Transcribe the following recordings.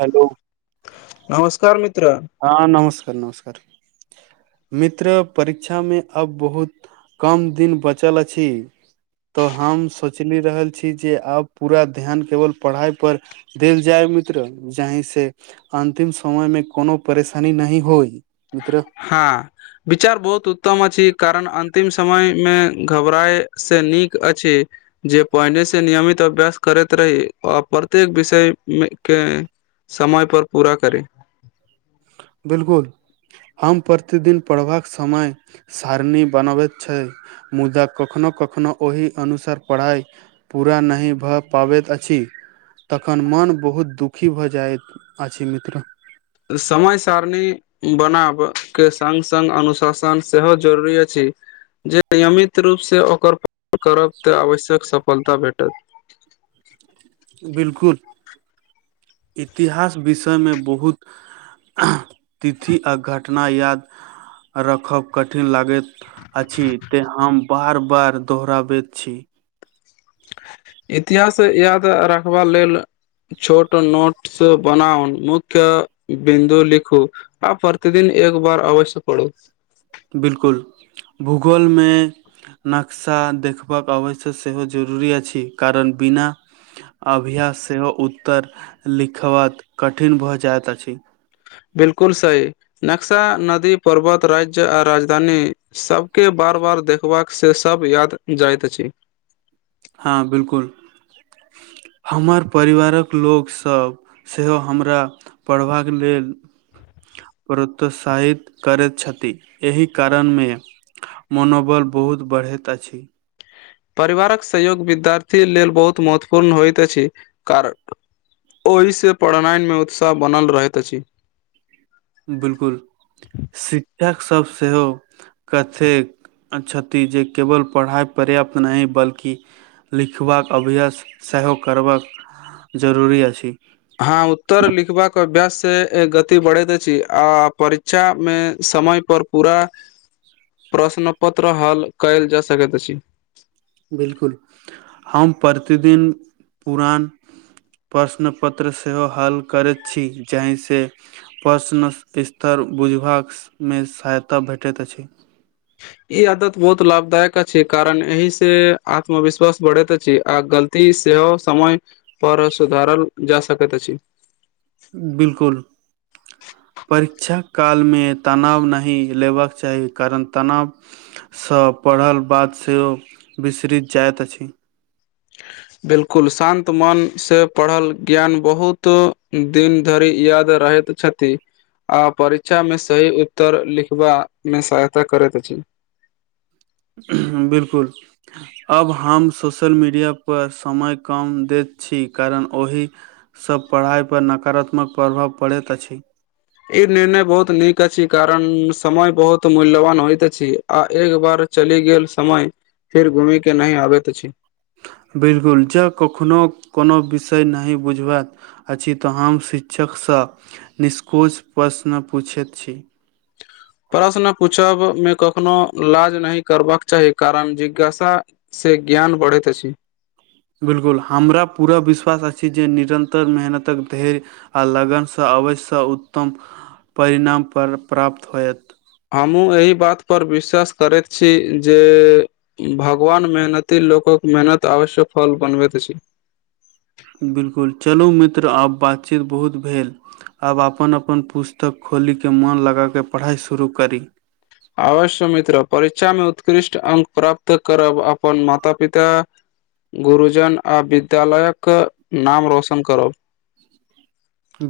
hello नमस्कार मित्र हँ नमस्कार नमस्कार मित्र परीक्षामे आब बहुत कम दिन बचल अछि तऽ हम सोचली रहल छी जे आब पूरा ध्यान केवल पढ़ाई पर देल जाय मित्र जहि से अन्तिम समय मे कोनो परेशानी नहि होइ मित्र हँ विचार बहुत उत्तम अछि कारण अन्तिम समय मे घबराए से नीक अछि जे पहिने से नियमित अभ्यास करैत रही आ प्रत्येक विषय मे के समय पर पूरा करे बिल्कुल हम प्रतिदिन पढ़बाक समय सारणी बनाबैत छै मुदा कखनो कखनो ओहि अनुसार पढ़ाई पूरा नहि भऽ पाबैत अछि तखन मन बहुत दुखी भऽ जाइत अछि मित्र समय सारणी बनाब के संग संग अनुशासन सेहो जरूरी अछि जे नियमित रूपसँ ओकर पालन करब तऽ आवश्यक सफलता भेटत बिलकुल इतिहास विषय मे बहुत तिथि आ घटना याद राखब कठिन लागैत अछि ते हम बार बार दोहराबैत छी इतिहास याद रखबा लेल छोट नोट्स बनाउ मुख्य बिन्दु लिखू आ प्रतिदिन एक बार अवश्य पढ़ूं बिलकुल भूगोलमे नक्शा देखबाक अवश्य सेहो जरुरी अछि कारण बिना अभ्यास सेहो उत्तर लिखबाक कठिन भऽ जाइत अछि बिलकुल सहि नक्शा नदी पर्वत राज्य आ राजधानी सभके बार बार देखबाक से सभ याद जाइत अछि हँ बिलकुल हमर परिवारक लोग सब सेहो हमरा पढ़बाक लेल प्रोत्साहित करैत छथि एहि कारणमे मनोबल बहुत बढ़ैत अछि परिवारक सहयोग विद्यार्थी लेल बहुत महत्वपूर्ण होइत अछि कारण ओहिसँ पढ़नाइ मे उत्साह बनल रहैत अछि बिलकुल शिक्षक सब सेहो कथेक छथि जे केवल पढ़ाई पर्याप्त नहि बल्कि लिखबाक अभ्यास सेहो करबाक जरूरी अछि हँ उत्तर लिखबाक अभ्यास से गति बढ़ैत अछि आ परीक्षामे समय पर पूरा [unintelligible] [unintelligible] प्रश्नपत्र हल कयल जा सकैत अछि बिल्कुल हम प्रतिदिन पुरान प्रश्नपत्र सेहो हाल करैत छी जाहिसँ प्रश्न स्तर बुझबासमे सहायता भेटैत अछि ई आदत बहुत लाभदायक अछि कारण एहि से आत्मविश्वास बढ़ैत अछि आ गलती ते सेहो समय पर सुधारल जा सकैत अछि बिलकुल परीक्षा कालमे तनाव नहि लेबक चाही कारण तनाव सँ पढ़ल बाद सेहो विसरित जाइत अछि बिल्कुल शान्त मन से पढ़ल ज्ञान बहुत दिन धरि याद रहैत छथि आ परीक्षा मे सही उत्तर लिखबा मे सहायता करैत अछि बिलकुल आब हम सोशल मीडिया पर समय कम दैत छी कारण ओहि सब पढ़ाइ पर नकारात्मक प्रभाव पड़ैत अछि ई निर्णय बहुत नीक अछि कारण समय बहुत मूल्यवान होइत अछि आ एक बार चलि गेल समय फिर घूमय के नहि आबैत अछि बिलकुल जँ कखनो कोनो विषय नहि बुझबात अछि तऽ हम शिक्षकसँ निष्कोच प्रश्न पूछैत छी प्रश्न पूछब मे कखनो लाज नहि करबाक चाही कारण जिज्ञासा से ज्ञान बढ़ैत अछि बिलकुल हमरा पूरा विश्वास अछि जे निरन्तर मेहनतक धैर्य आ लगनसँ अवश्य उत्तम परिणाम प्राप्त होयत हमहूँ एहि बातपर विश्वास करैत छी जे भगवान मेहनती लोकक मेहनत अवश्य फल बनबैत अछि बिल्कुल चलू मित्र आब बातचीत बहुत भेल आब अपन अपन पुस्तक खोलि के मोन लगा कऽ पढ़ाइ शुरू करी अवश्य मित्र परीक्षा मे उत्कृष्ट अंक प्राप्त करब अपन माता-पिता गुरुजन आ विद्यालयक नाम रोशन करब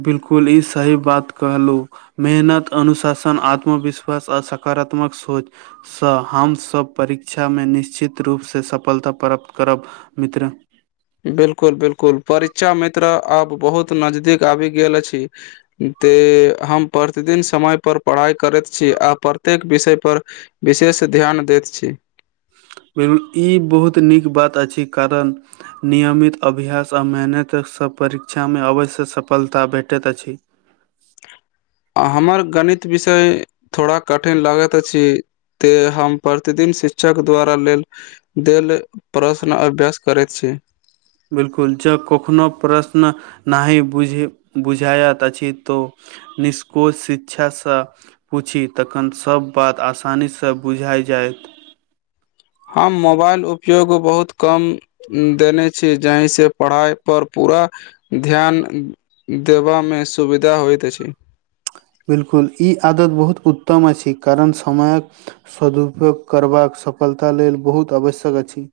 बिलकुल ई सही बात कहलहुँ मेहनत अनुशासन आत्मविश्वास आ सकारात्मक सोच सँ हमसभ परीक्षा मे निश्चित रूपसँ सफलता प्राप्त करब मित्र बिल्कुल बिल्कुल परीक्षा मित्र आब बहुत नजदीक आबी गेल छै ते हम प्रतिदिन समय पर पढ़ाई करैत छी आ प्रत्येक विषय पर विशेष ध्यान दैत छी बुल ई बहुत नीक बात अछि कारण नियमित अभ्यास आ मेहनतसँ परीक्षामे अवश्य सफलता भेटैत अछि हमर गणित विषय थोड़ा कठिन लगैत अछि ते हम प्रतिदिन शिक्षक द्वारा लेल देल प्रश्न अभ्यास करैत छी बिलकुल जँ कखनो प्रश्न नहि बुझ बुझायइत अछि तो निष्कोज शिक्षासँ पूछी तखन सब बात आसानीसँ बुझाइ जाइत हम मोबाइल उपयोग बहुत कम देने छी जहि से पढ़ाई पर पूरा ध्यान देबामे सुविधा होइत अछि बिल्कुल ई आदत बहुत उत्तम अछि करण समयक सदुपयोग करबाक सफलता लेल बहुत आवश्यक अछि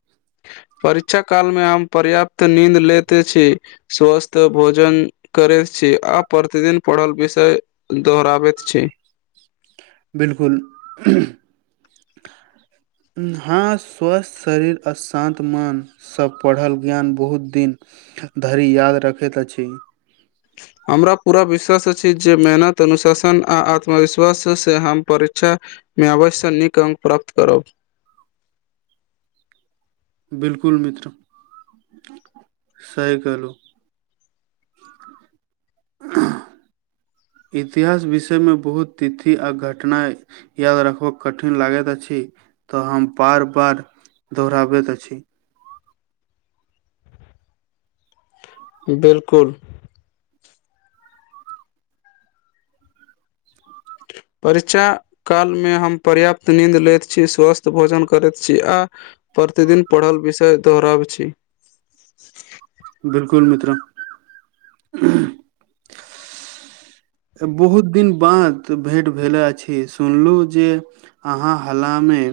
परीक्षा काल मे हम पर्याप्त नींद लेते छी स्वस्थ भोजन करै छी आ प्रतिदिन पढ़ल विषय दोहराबैत छै बिल्कुल हँ स्वस्थ शरीर अशान्त मन सभ पढ़ल ज्ञान बहुत दिन धरि याद रखैत अछि हमरा पूरा विश्वास अछि जे मेहनत अनुशासन आ आत्मविश्वाससँ हम परीक्षा मे अवश्य नीक अंक प्राप्त करब बिल्कुल मित्र सही कहलहु इतिहास विषयमे बहुत तिथि आ घटना याद रखबो कठिन लागैत अछि तऽ हम पार पार दोहराबैत अछि बिल्कुल परीचा कालमे हम पर्याप्त नीद लैत छी स्वस्थ भोजन करैत छी आ प्रतिदिन पढ़ल विषय दोहराबैत बिलकुल मित्र बहुत दिन बाद भेट भेले अछि सुनलहुँ जे अहाँ हालामे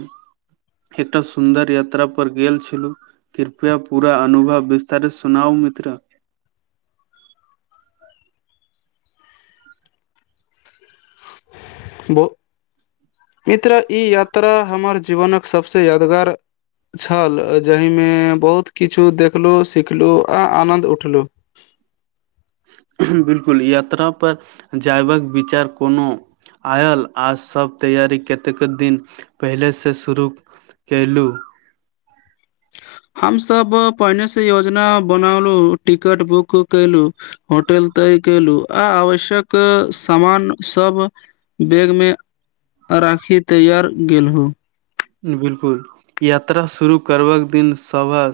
एकटा सुन्दर यात्रा पर गेल छलू कृपया पूरा अनुभव विस्तार सुनाउ मित्र मित्रा ई यात्रा हमर जीवनक सभसँ यादगार छल जाहिमे बहुत किछु देखलहु सिखलहु आ आनंन्द उठलहुँ बिल्कुल यात्रापर जयबाक विचार कोनो आयल आ सभ तैयरी कतेक दिन पहिलेसँ शुरू केलू हम सब पहिने से योजना बनलु टिकट बुक केलु होटल तय केलहु आ आवश्यक सामान सब बैगमे राखी तैयार गेलू बिलकुल यात्रा शुरू करबाकक दिन सबह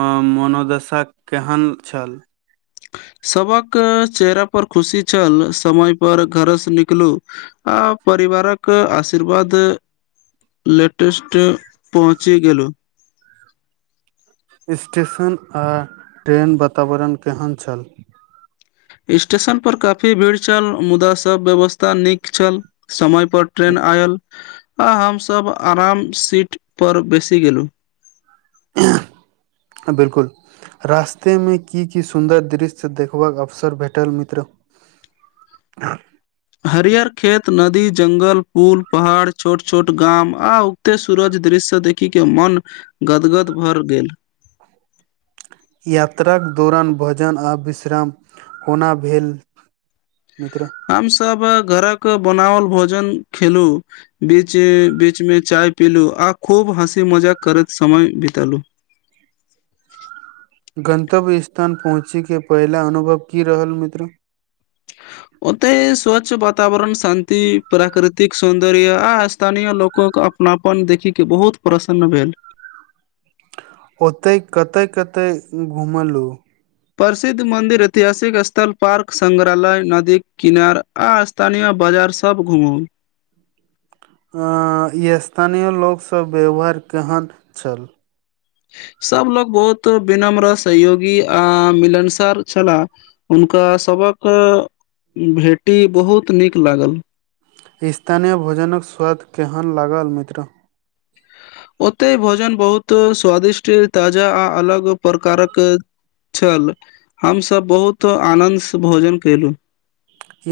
अ मनोदशा केहन छल सबक चेहरा पर खुशी छल समय पर घर से निकलू आ परिवारक आशीर्वाद लेटेस्ट पहुँचि गेलहुँ स्टेशन आ ट्रेन वातावरण केहन छल स्टेशन पर काफी भीड़ छल मुदा सब व्यवस्था नीक छल समय पर ट्रेन आयल आ हमसब आराम सीट पर बेसी गेलु बिल्कुल रास्तेमे की की सुन्दर दृश्य देखबाक अवसर भेटल मित्र आ [unintelligible] हरियर खेत नदी जंगल पुल पहाड़ छोट छोट गाम आ एते सूरज दृश्य देखिक के मन गदगद भर यात्राक दौरान भजन आओर विश्राम कोना भेल मिित्र हमसभ घरक बनावल भोजन खेलु बीचे बीच में चाय पीलु आ खूब हँसी मजाक करैत समय बितेलु गन्तव्य स्थान पहुँचैके पहिला अनुभव की रहल मित्र ओतय स्वच्छ वातवरण शान्ति प्राकृतिक सौन्दर्य आ स्थानीय लोक अपनापन देखिके बहुत प्रसन्न भेल ओतय कत कतऽ घुमलहुँ प्रसिद्ध मन्दिर ऐतिहासिक स्थल पार्क संगग्रहालय नदी किनार आ स्थानीय बाजार सब घूमू ई स्थानीय लोकसभ व्यवहार केहन छल सब लोग बहुत विनम्र सहयोगी आ मिलनसर छला हुनका सभक भेटी बहुत नीक लागल स्थनीय भोजनक स्वाद केहन लागल ओते भोजन बहुत स्वादिष्ट ताजा आ अलग प्रकारक छल हमसभ बहुत आनन्दसँ भोजन केलहुँ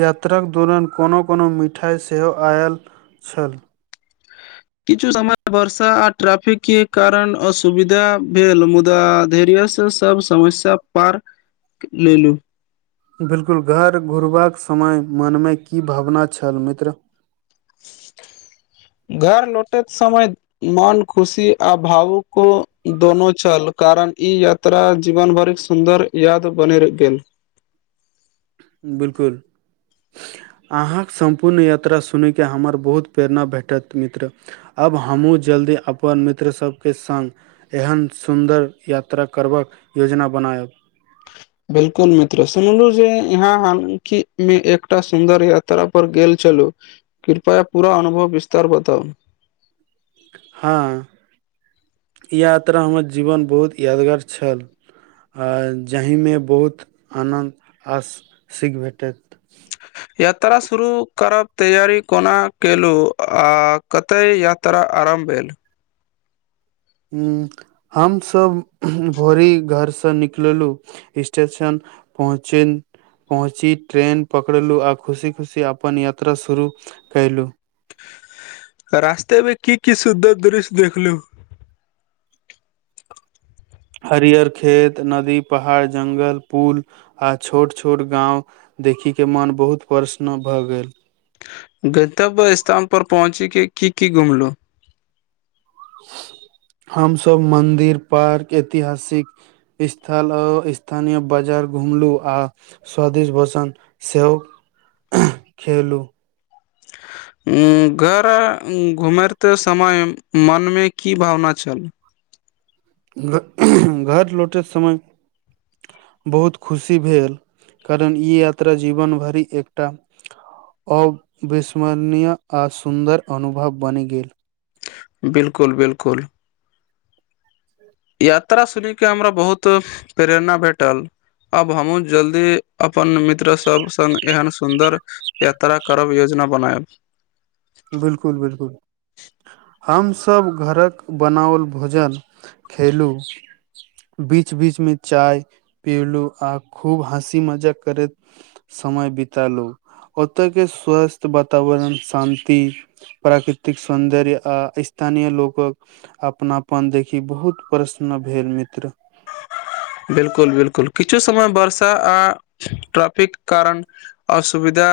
यात्राक दौरान कोनो कोनो मिठाइ सेहो आयल छल किछु समय वर्षा आ ट्रैफिक के कारण असुविधा भेल मुदा धैर सब समस्या पार लेलू बिल्कुल घर घुरबाक समय मनमे की भावना छल मित्र [unintelligible] घर लौटैत समय मन खुशी आ भावुको दोनो छल कारण ई यत तरा जीवन भरिक सुन्दर याद बनैर बिलकुल अहाँक सम्पूर्ण यात्रा सुनैके हमर बहुत प्रेरणा भेटत मित्र आब हमहूँ जल्दी अपन मित्रसभके संग एहन सुन्दर यात्रा करबाक योजना बनायब बिलकुल मित्र सुनलु जे यहाँ हालकि मे एकटा सुन्दर यात्रा पर गेल छलु कृपया पूरा अनुभव विस्तार बताउ हँ ई यात्रा हमर जीवन बहुत यादगार छल जाहिमे बहुत आनन्द आ सीख भेटत यात्रा शुरू करब तैयारी कोना केलहुँ आ कतय यात्रा त्रा आराम भेल उ हमसभ भोरी घरसँ निकललहुँ स्टेशन पहुँचेल पहुँची ट्रेन पकड़लहुँ आ खुशी खुशी अपन यात्रा शुरू कयलूँ रास्ता मे कि कि सुधर दृश्य देखलु हरियर खेत नदी पहाड़ जंगल पुल आ छोट छोट गाँंव देखी के मोन बहुत प्रसन्न भऽ गेल गतव्य स्थानप पहुँचिके की की घुमलहुँ हमसभ मन्दिर पार्क ऐतिहासिक स्थल अ स्थानीय बाजार घुमलू आ स्वदीश बसन सेहो खेलू घर घुमैते समय मनमे की भावना छल घ घर लौटय समय बहुत खुशी भेल कारण ई यात्रा जीवन भरि एकटा अविस्मरणीय आ सुन्दर अनुभव बनि गेल बिल्कुल बिल्कुल यात्रा सुने के हमरा बहुत प्रेरणा भेटल आब हमहुँ जल्दी अपन मित्र सब संग एहन सुन्दर यात्रा करब योजना बनायब बिल्कुल बिल्कुल हमसभ घरक बनाओल भोजन खेलु बीच बीच मे चाय पीलु आ खूब हँसी मजाक करैत समय बितेलहु ओतऽ के स्वस्थ्य वातावरण शान प्राकृतिक सौन्दर्य आ स्थानीय लोकक अपनापन देखी बहुत प्रसन्न भेल मित्र बिल्कुल बिल्कुल किछु समय बर्षा आ ट्राफिक कारण असुविधा